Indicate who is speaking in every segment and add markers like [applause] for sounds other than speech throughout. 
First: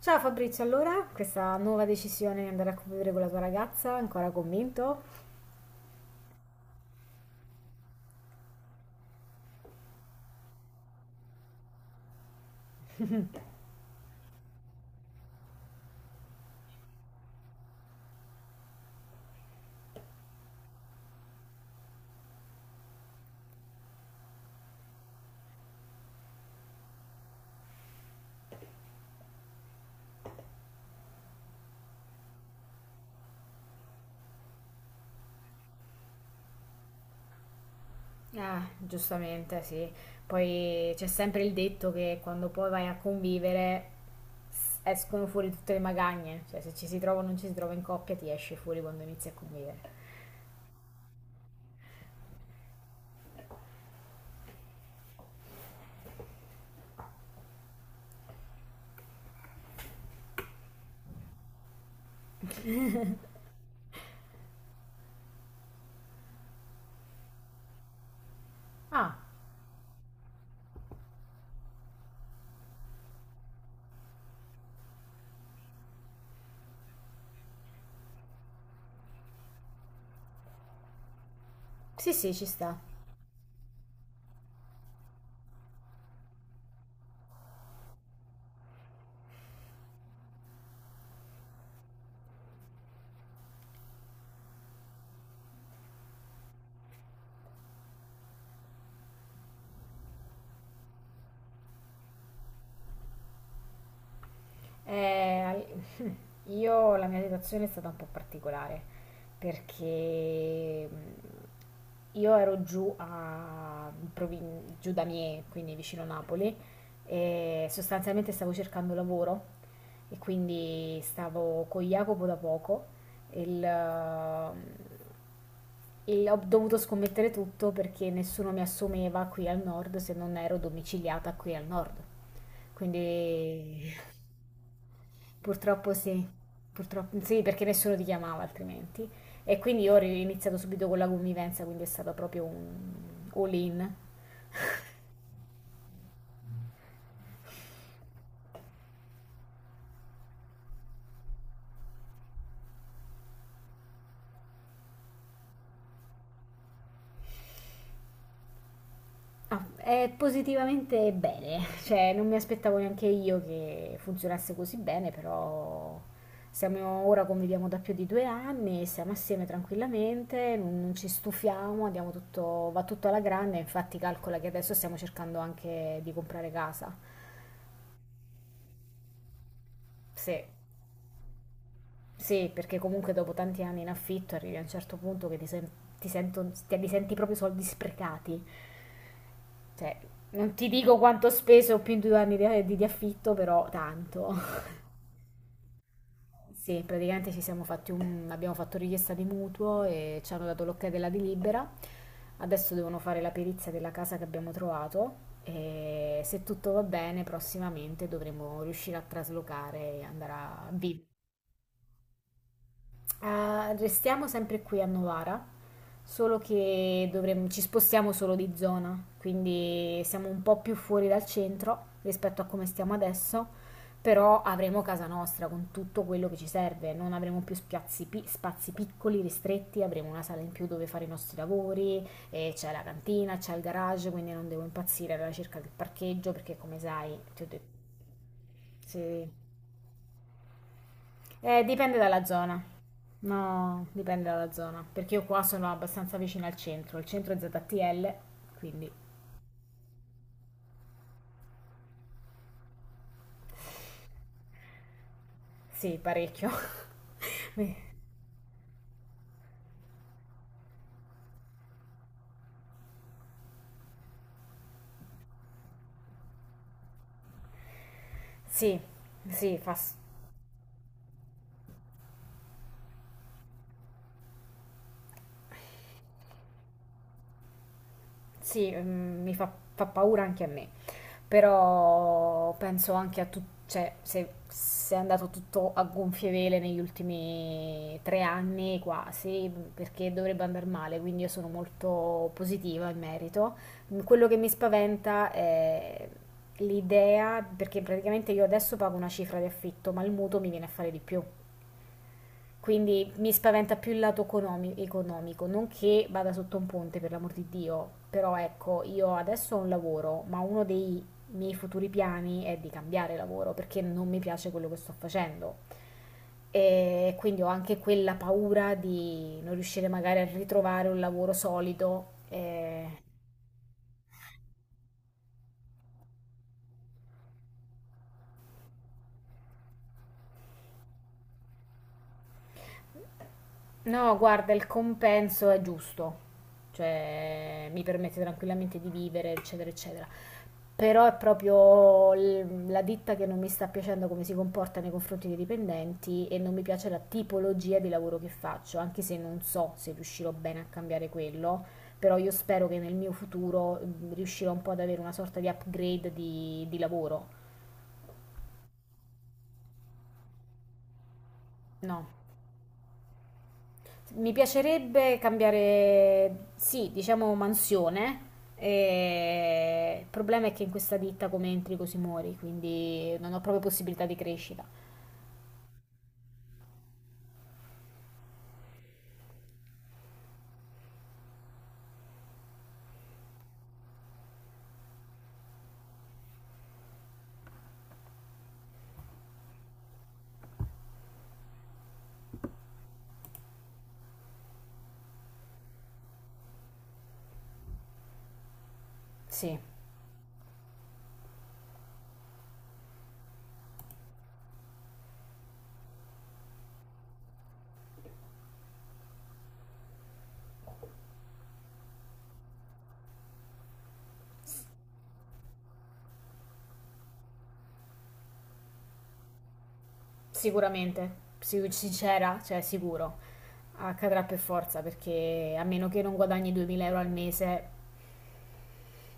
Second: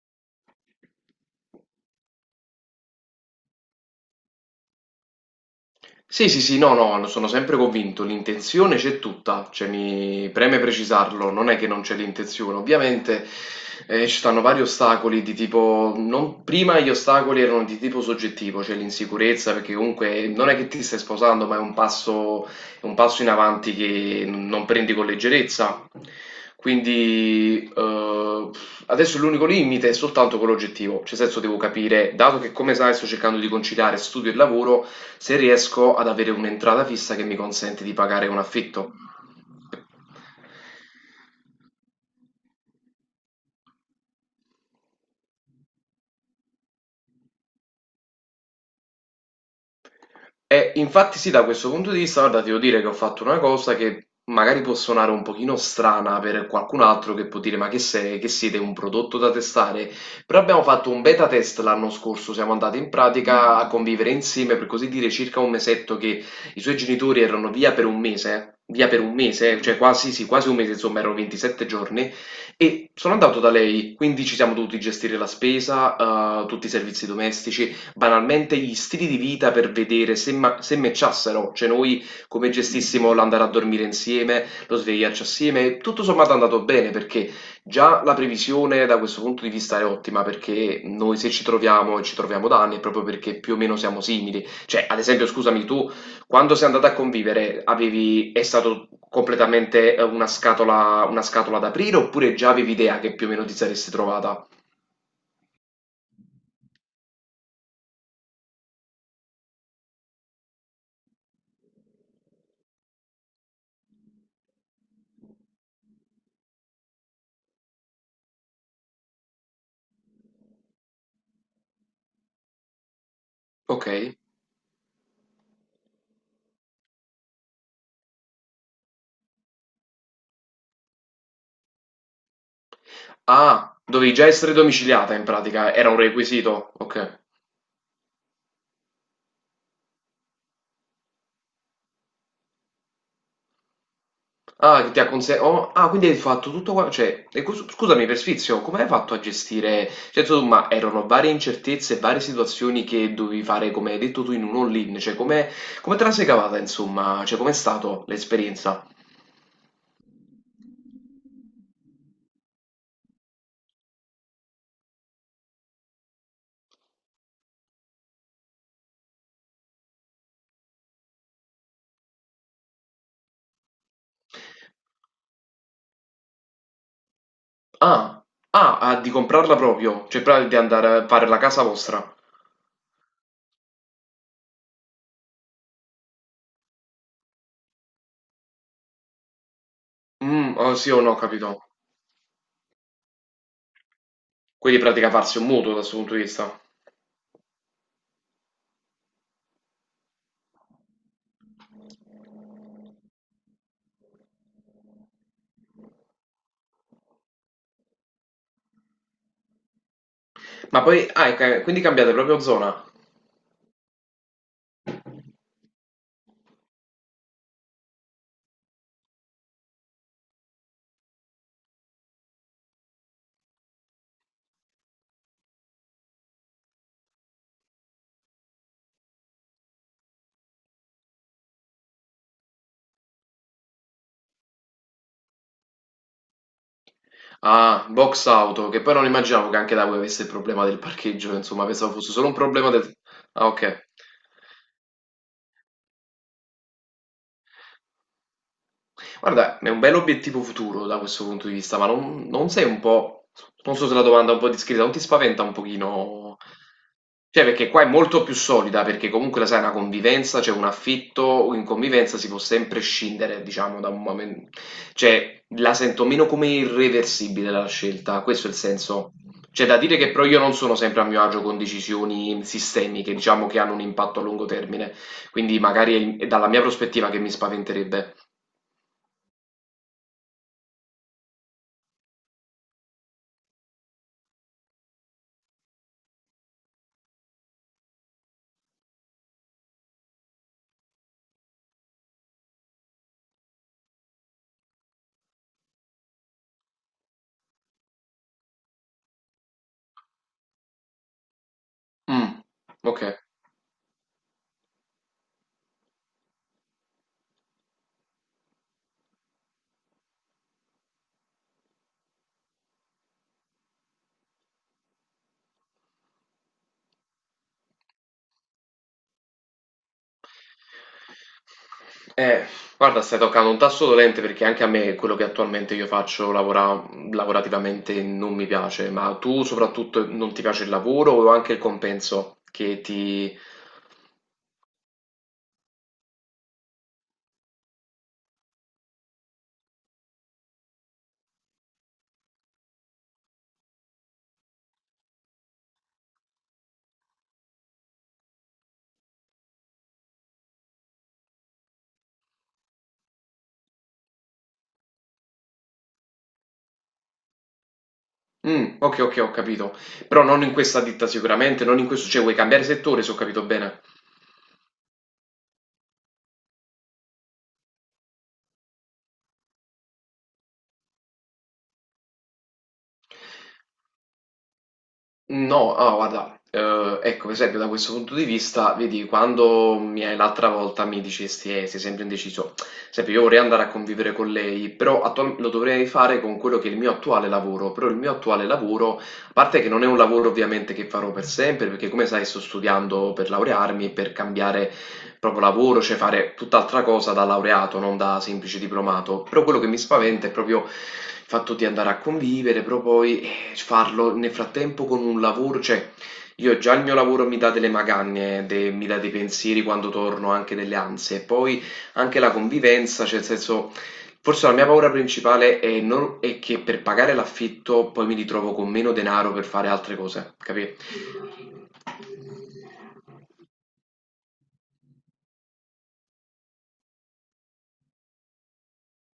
Speaker 1: Ciao Fabrizio, allora, questa nuova decisione di andare a convivere con la tua ragazza, ancora convinto?
Speaker 2: Sì, sì, sì, no, no, sono sempre convinto, l'intenzione c'è tutta, cioè mi preme precisarlo, non è che non c'è l'intenzione, ovviamente ci stanno vari ostacoli di tipo, prima gli ostacoli erano di tipo soggettivo, cioè l'insicurezza, perché comunque non è che ti stai sposando, ma è un passo in avanti che non prendi con leggerezza. Quindi adesso l'unico limite è soltanto quello oggettivo, cioè nel senso devo capire, dato che come sai sto cercando di conciliare studio e lavoro, se riesco ad avere un'entrata fissa che mi consente di pagare un
Speaker 1: Ah,
Speaker 2: affitto.
Speaker 1: giustamente, sì. Poi c'è sempre il detto che quando poi vai a convivere escono fuori tutte le magagne, cioè se ci si trova o non ci si trova in coppia ti esce fuori quando inizi a convivere.
Speaker 2: E infatti sì, da questo punto di vista, guarda, ti devo dire che ho fatto una cosa che magari può suonare un pochino strana per qualcun altro che può dire ma che sei, che siete un prodotto da testare, però abbiamo fatto un beta test l'anno scorso, siamo andati in pratica a convivere insieme per così dire circa un mesetto che i suoi genitori erano via per un mese, via per un
Speaker 1: Ah,
Speaker 2: mese, cioè quasi, sì, quasi un mese, insomma erano 27 giorni e sono andato da lei, quindi ci siamo dovuti gestire la spesa, tutti i servizi domestici, banalmente gli stili di vita per vedere se, se matchassero, cioè noi
Speaker 1: sì, sì, ci
Speaker 2: come
Speaker 1: sta.
Speaker 2: gestissimo l'andare a dormire insieme, lo svegliarci assieme, tutto sommato è andato bene perché già la previsione da questo punto di vista è ottima perché noi se ci troviamo e ci troviamo da anni è proprio perché più o meno siamo simili, cioè ad esempio scusami tu quando sei andata a convivere avevi, è stato completamente una scatola ad aprire oppure già avevi idea che più o meno ti saresti trovata?
Speaker 1: Eh, al- [laughs] io la mia situazione è stata un po' particolare perché io ero giù, a, giù da Mie, quindi vicino Napoli, e sostanzialmente stavo cercando lavoro e quindi stavo con Jacopo da poco e il,
Speaker 2: Ok.
Speaker 1: mm, e ho dovuto scommettere tutto perché nessuno mi assumeva qui al nord se non ero domiciliata qui al nord.
Speaker 2: Ah,
Speaker 1: Quindi... [laughs]
Speaker 2: dovevi già essere domiciliata in pratica, era
Speaker 1: Purtroppo
Speaker 2: un
Speaker 1: sì,
Speaker 2: requisito,
Speaker 1: purtroppo
Speaker 2: ok.
Speaker 1: sì, perché nessuno ti chiamava altrimenti. E quindi io ho iniziato subito con la convivenza, quindi è stato proprio un all-in.
Speaker 2: Ah, che ti ha conse- oh, ah, quindi hai fatto tutto qua, cioè, scusami per sfizio, come hai fatto a gestire, cioè, insomma, erano varie incertezze, varie situazioni che dovevi fare, come hai detto tu, in un all-in, cioè, come, come te la sei cavata, insomma, cioè, com'è stata l'esperienza?
Speaker 1: Ah, è positivamente bene, [laughs] cioè non mi aspettavo neanche io che funzionasse così bene, però siamo ora conviviamo da più di due anni, siamo assieme tranquillamente, non ci stufiamo, andiamo tutto, va tutto alla grande, infatti calcola che adesso stiamo cercando anche di comprare casa.
Speaker 2: Ah, ah, ah, di comprarla proprio, cioè,
Speaker 1: Sì.
Speaker 2: proprio di andare a fare la casa vostra.
Speaker 1: Sì, perché comunque dopo tanti anni in affitto arrivi a un certo punto che ti, sen- ti, sento- ti- li senti proprio i soldi sprecati. Cioè, non
Speaker 2: Mm,
Speaker 1: ti
Speaker 2: oh, sì
Speaker 1: dico
Speaker 2: o no,
Speaker 1: quanto ho
Speaker 2: capito.
Speaker 1: speso più in due anni di affitto, però tanto. [laughs]
Speaker 2: Quindi, in pratica, farsi un mutuo da questo punto di vista.
Speaker 1: Sì, praticamente ci siamo fatti un, abbiamo fatto richiesta di mutuo e ci hanno dato l'ok della delibera. Adesso devono fare la perizia della casa che abbiamo trovato e se tutto va bene prossimamente dovremo riuscire a traslocare e andare a
Speaker 2: Ma
Speaker 1: vivere.
Speaker 2: poi, ah, quindi cambiate proprio zona?
Speaker 1: Restiamo sempre qui a Novara, solo che ci spostiamo solo di zona, quindi siamo un po' più fuori dal centro rispetto a come stiamo adesso, però avremo casa nostra con tutto quello che ci serve, non avremo più spazi piccoli, ristretti, avremo una sala in più dove fare i nostri lavori, e c'è la cantina, c'è il garage, quindi non devo impazzire alla ricerca del parcheggio perché come sai, ti ho detto,
Speaker 2: Ah, box auto, che poi non
Speaker 1: se-
Speaker 2: immaginavo che anche da voi avesse il problema del parcheggio, insomma, pensavo
Speaker 1: dipende
Speaker 2: fosse
Speaker 1: dalla
Speaker 2: solo un
Speaker 1: zona.
Speaker 2: problema del... Ah,
Speaker 1: No,
Speaker 2: ok.
Speaker 1: dipende dalla zona, perché io qua sono abbastanza vicina al centro, il centro è ZTL, quindi
Speaker 2: Guarda, è un bell'obiettivo futuro da questo punto di vista, ma non, non sei un po', non so se la domanda è un po' discreta, non ti spaventa un
Speaker 1: sì,
Speaker 2: pochino?
Speaker 1: parecchio.
Speaker 2: Cioè,
Speaker 1: [laughs]
Speaker 2: perché
Speaker 1: Mi-
Speaker 2: qua è molto più solida, perché comunque la sai, è una convivenza, c'è un affitto, in convivenza si può sempre scindere, diciamo, da un momento. Cioè, la sento meno come irreversibile la scelta, questo è il
Speaker 1: Sì,
Speaker 2: senso.
Speaker 1: sì,
Speaker 2: C'è
Speaker 1: fa,
Speaker 2: da
Speaker 1: s-
Speaker 2: dire che però io non sono sempre a mio agio con decisioni sistemiche, diciamo, che hanno un impatto a lungo termine. Quindi magari è dalla mia prospettiva che mi spaventerebbe.
Speaker 1: sì, mm, mi fa, Fa paura anche a me. Però penso anche a tutto, cioè se è andato tutto a gonfie vele negli ultimi tre anni quasi, perché dovrebbe andare male, quindi io sono molto positiva in merito. Quello che mi spaventa è l'idea, perché praticamente io adesso pago una cifra di affitto, ma il mutuo mi viene a fare di più.
Speaker 2: Mh,
Speaker 1: Quindi
Speaker 2: okay.
Speaker 1: mi spaventa più il economico, non che vada sotto un ponte, per l'amor di Dio, però ecco, io adesso ho un lavoro, ma uno dei miei futuri piani è di cambiare lavoro perché non mi piace quello che sto facendo. E quindi ho anche quella paura di non riuscire magari a ritrovare un lavoro solido.
Speaker 2: Eh,
Speaker 1: E-
Speaker 2: guarda, stai toccando un tasto dolente perché anche a me quello che attualmente io faccio lavorativamente non mi piace, ma tu soprattutto non ti piace il lavoro o anche il compenso che ti
Speaker 1: No, guarda, il compenso è giusto, cioè mi permette tranquillamente di vivere, eccetera, eccetera. Però è proprio la ditta che non mi sta piacendo come si comporta nei confronti dei dipendenti e non mi piace la tipologia di lavoro che faccio, anche se non so se riuscirò bene a cambiare quello, però io spero che nel mio futuro riuscirò un po' ad avere una sorta di upgrade di lavoro.
Speaker 2: okay, okay, ho capito. Però non in questa ditta sicuramente, non in
Speaker 1: No.
Speaker 2: questo cioè vuoi cambiare settore se ho capito bene.
Speaker 1: Mi piacerebbe cambiare, sì, diciamo mansione. Il problema è che in questa ditta come entri così muori, quindi non ho proprio possibilità di crescita.
Speaker 2: No, ah, guarda, ecco, per esempio da questo punto di vista, vedi, quando mi hai l'altra volta mi dicesti, sei sempre indeciso, sempre io vorrei andare a convivere con lei, però lo dovrei fare con quello che è il mio attuale lavoro, però il mio attuale lavoro, a parte che non è un lavoro ovviamente che farò per sempre, perché come sai sto studiando per laurearmi, e per cambiare proprio lavoro, cioè fare tutt'altra cosa da laureato, non da semplice diplomato. Però
Speaker 1: Sì.
Speaker 2: quello che mi spaventa è proprio il fatto di andare a convivere, però poi farlo nel frattempo con un lavoro, cioè io già il mio lavoro mi dà delle magagne, mi dà dei pensieri quando torno, anche delle ansie, poi anche la convivenza, cioè nel senso... Forse la mia paura principale è, è che per pagare l'affitto poi mi ritrovo con meno denaro per fare altre cose, capito?
Speaker 1: Sicuramente, sincera, cioè sicuro, accadrà per forza perché a meno che non guadagni 2000 euro al mese,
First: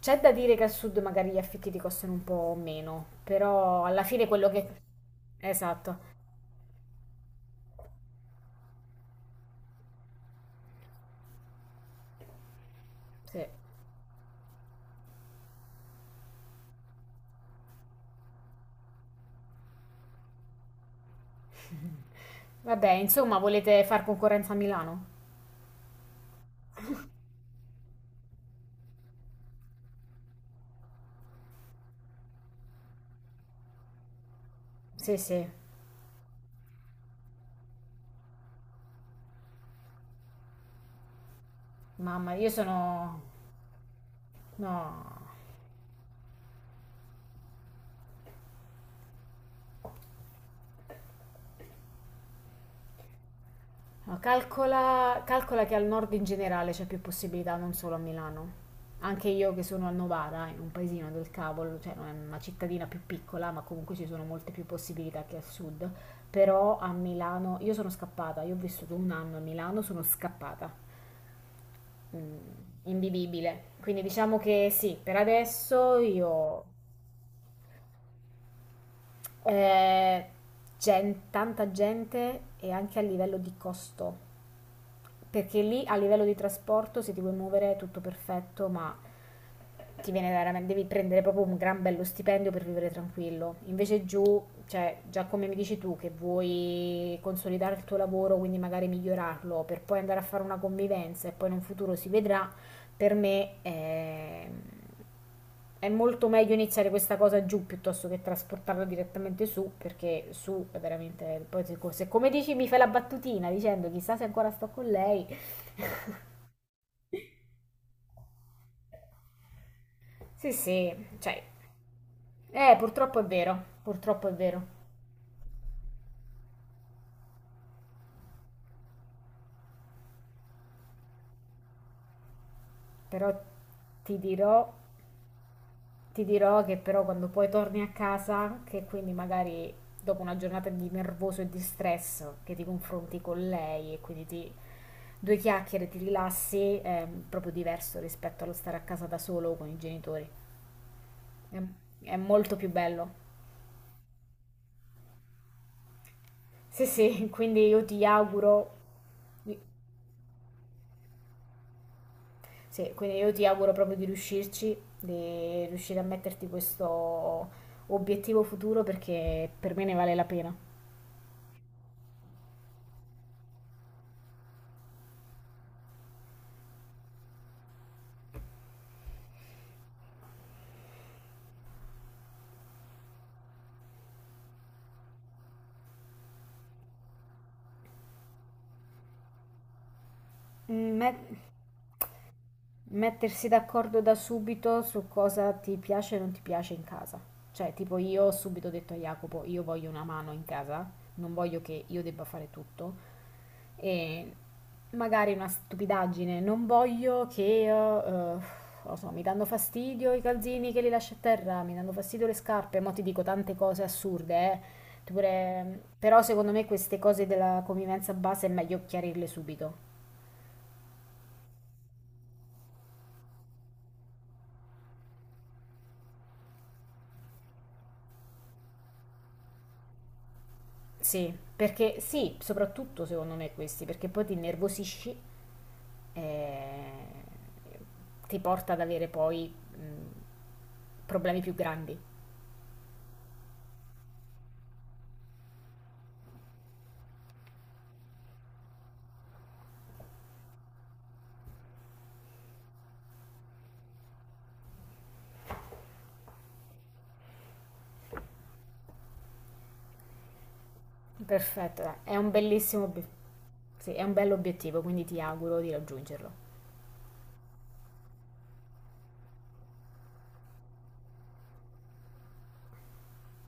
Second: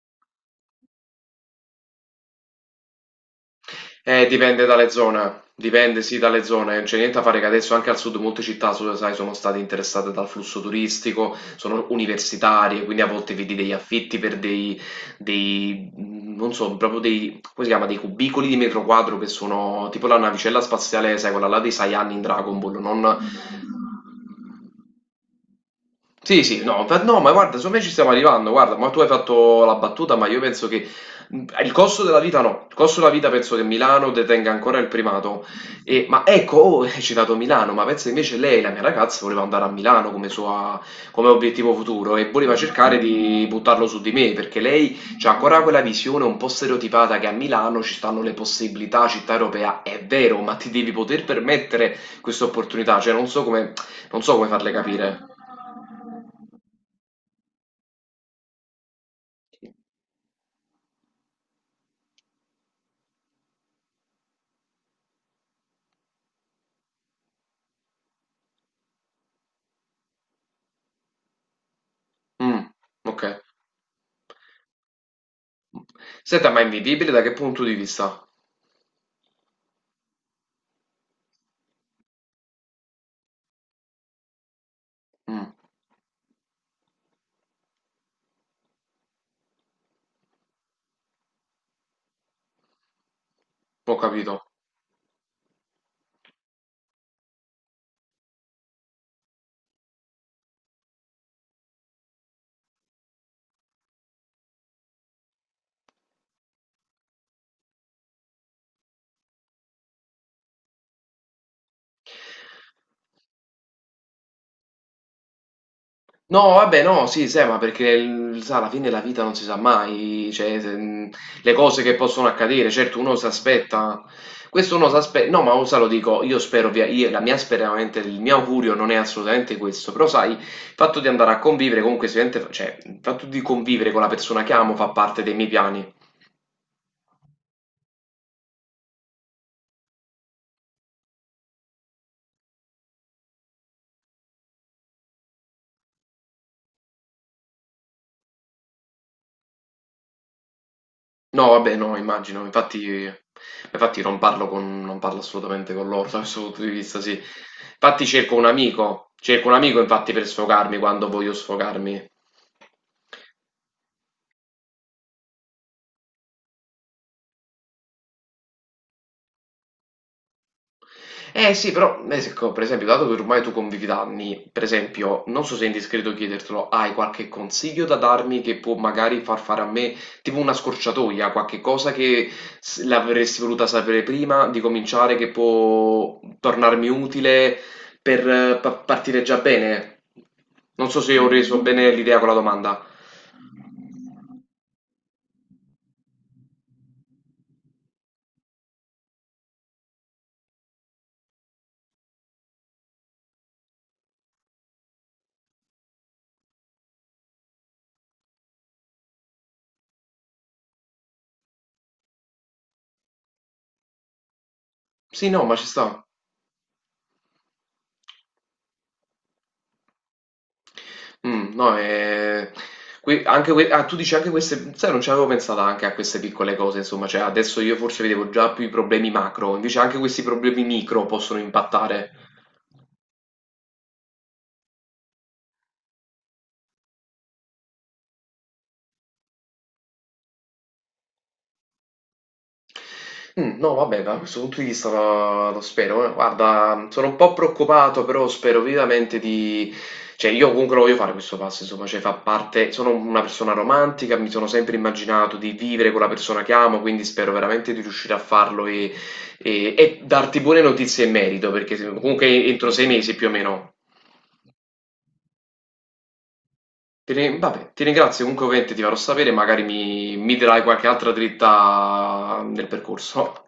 Speaker 1: c'è da dire che al sud magari gli affitti ti costano un po' meno, però alla fine quello che...
Speaker 2: Dipende dalle zone,
Speaker 1: Esatto,
Speaker 2: dipende sì dalle zone, non c'è niente da fare che adesso anche al sud molte città, sai, sono state interessate dal flusso turistico, sono universitarie, quindi a volte
Speaker 1: sì.
Speaker 2: vedi degli affitti per dei, dei, non so, proprio dei, come si chiama, dei cubicoli di metro quadro che sono tipo la navicella spaziale, sai, quella là dei Saiyan in Dragon
Speaker 1: [laughs]
Speaker 2: Ball,
Speaker 1: Vabbè,
Speaker 2: non,
Speaker 1: insomma, volete far concorrenza a Milano?
Speaker 2: sì, sì, no, ma no, ma guarda, secondo me ci stiamo arrivando, guarda, ma tu hai fatto la battuta, ma io penso che il costo della vita no, il costo della vita penso che Milano detenga ancora il
Speaker 1: Sì,
Speaker 2: primato,
Speaker 1: sì,
Speaker 2: E- ma ecco, oh, [laughs] hai citato Milano, ma penso invece lei, la mia ragazza, voleva andare a Milano come, come obiettivo futuro e
Speaker 1: mamma, io
Speaker 2: voleva cercare
Speaker 1: sono...
Speaker 2: di buttarlo su di me, perché lei
Speaker 1: No.
Speaker 2: c'ha ancora quella visione un po' stereotipata che a Milano ci stanno le possibilità, città europea, è vero, ma ti devi poter permettere questa opportunità, cioè non so come
Speaker 1: No,
Speaker 2: non so come farle
Speaker 1: calcola,
Speaker 2: capire.
Speaker 1: calcola che al nord in generale c'è più possibilità, non solo a Milano. Anche io che sono a Novara, in un paesino del cavolo, cioè non è una cittadina più piccola, ma comunque ci sono molte più possibilità che al sud. Però a Milano, io ho vissuto un anno a Milano, sono scappata, mm,
Speaker 2: Mm, ok.
Speaker 1: invivibile. Quindi diciamo che sì, per adesso
Speaker 2: Senta, ma è
Speaker 1: io...
Speaker 2: invivibile da che punto di vista?
Speaker 1: eh, tanta gente e anche a livello di costo.
Speaker 2: Mm,
Speaker 1: Perché lì a livello di trasporto, se ti vuoi muovere, è tutto perfetto, ma ti viene veramente, devi prendere proprio un gran bello stipendio per vivere tranquillo.
Speaker 2: ho
Speaker 1: Invece
Speaker 2: capito.
Speaker 1: giù, cioè, già come mi dici tu, che vuoi consolidare il tuo lavoro, quindi magari migliorarlo, per poi andare a fare una convivenza e poi in un futuro si vedrà, per me è, è molto meglio iniziare questa cosa giù piuttosto che trasportarla direttamente su, perché su è veramente... Poi se come dici mi fai la battutina dicendo chissà se ancora sto con lei,
Speaker 2: No, vabbè, no, sì, sai, ma perché il- sa, alla fine la vita non si sa mai,
Speaker 1: sì,
Speaker 2: cioè,
Speaker 1: sì, cioè,
Speaker 2: le cose che possono accadere, certo uno si aspetta,
Speaker 1: purtroppo è vero,
Speaker 2: questo uno si aspetta, no, ma sa, lo dico, io spero, via, io- la mia speranza, il mio augurio non è assolutamente questo, però sai, il fatto di andare a convivere comunque, sicuramente, cioè, il fatto
Speaker 1: però
Speaker 2: di convivere con la
Speaker 1: ti
Speaker 2: persona che
Speaker 1: dirò,
Speaker 2: amo fa parte dei miei piani.
Speaker 1: ti dirò che però quando poi torni a casa, che quindi magari dopo una giornata di nervoso e di stress, che ti confronti con lei e quindi ti, due chiacchiere, ti rilassi, è proprio diverso rispetto allo stare a casa da solo con i genitori.
Speaker 2: No,
Speaker 1: È,
Speaker 2: vabbè, no,
Speaker 1: è
Speaker 2: immagino,
Speaker 1: molto più
Speaker 2: infatti,
Speaker 1: bello.
Speaker 2: infatti non parlo assolutamente con loro [laughs] da questo punto di
Speaker 1: Sì,
Speaker 2: vista, sì.
Speaker 1: sì, [laughs] quindi
Speaker 2: Infatti cerco un amico, cerco un amico infatti per sfogarmi quando voglio sfogarmi.
Speaker 1: sì, quindi io ti auguro proprio di riuscirci, di riuscire a metterti questo obiettivo futuro perché per me ne vale la pena.
Speaker 2: Eh sì, però, se co- per esempio, dato che ormai tu convivi da anni, per esempio, non so se è indiscreto chiedertelo, hai qualche consiglio da darmi che può magari far fare a me tipo una scorciatoia, qualche cosa che l'avresti voluta sapere prima di cominciare, che può tornarmi utile per partire già bene? Non
Speaker 1: Mm,
Speaker 2: so se
Speaker 1: met-
Speaker 2: ho reso bene l'idea con la domanda.
Speaker 1: Mettersi d'accordo da subito su cosa ti piace e non ti piace in casa. Cioè, tipo io ho subito detto a Jacopo, io voglio una mano in casa, non voglio che io debba fare tutto. E magari una stupidaggine, non voglio che, non lo so, mi danno fastidio i calzini che li lascio a terra, mi danno fastidio le scarpe, mo ti dico tante cose assurde, eh.
Speaker 2: Sì, no, ma ci sta.
Speaker 1: Però secondo me queste cose della convivenza base è meglio chiarirle subito.
Speaker 2: No, que anche que ah, tu dici anche queste sai, non ci avevo pensato anche a queste piccole cose, insomma, cioè adesso io forse vedevo già più i problemi macro, invece anche questi problemi micro
Speaker 1: Sì,
Speaker 2: possono
Speaker 1: perché
Speaker 2: impattare.
Speaker 1: sì, soprattutto secondo me questi, perché poi ti innervosisci e ti porta ad avere poi problemi più grandi.
Speaker 2: No vabbè, da questo punto di vista lo spero, eh. Guarda, sono un po' preoccupato, però spero vivamente di cioè io comunque lo voglio fare questo passo, insomma, cioè fa parte sono una persona romantica, mi sono sempre immaginato di vivere con la persona che amo, quindi spero veramente di riuscire a farlo e darti buone notizie in merito, perché
Speaker 1: Perfetto,
Speaker 2: se
Speaker 1: dai, è
Speaker 2: comunque
Speaker 1: un
Speaker 2: entro
Speaker 1: bellissimo,
Speaker 2: 6
Speaker 1: obie-
Speaker 2: mesi più o meno.
Speaker 1: sì, è un bell'obiettivo, quindi ti auguro di raggiungerlo.
Speaker 2: Ti ri vabbè, ti ringrazio, comunque ovviamente ti farò sapere, magari mi dirai qualche altra dritta nel percorso.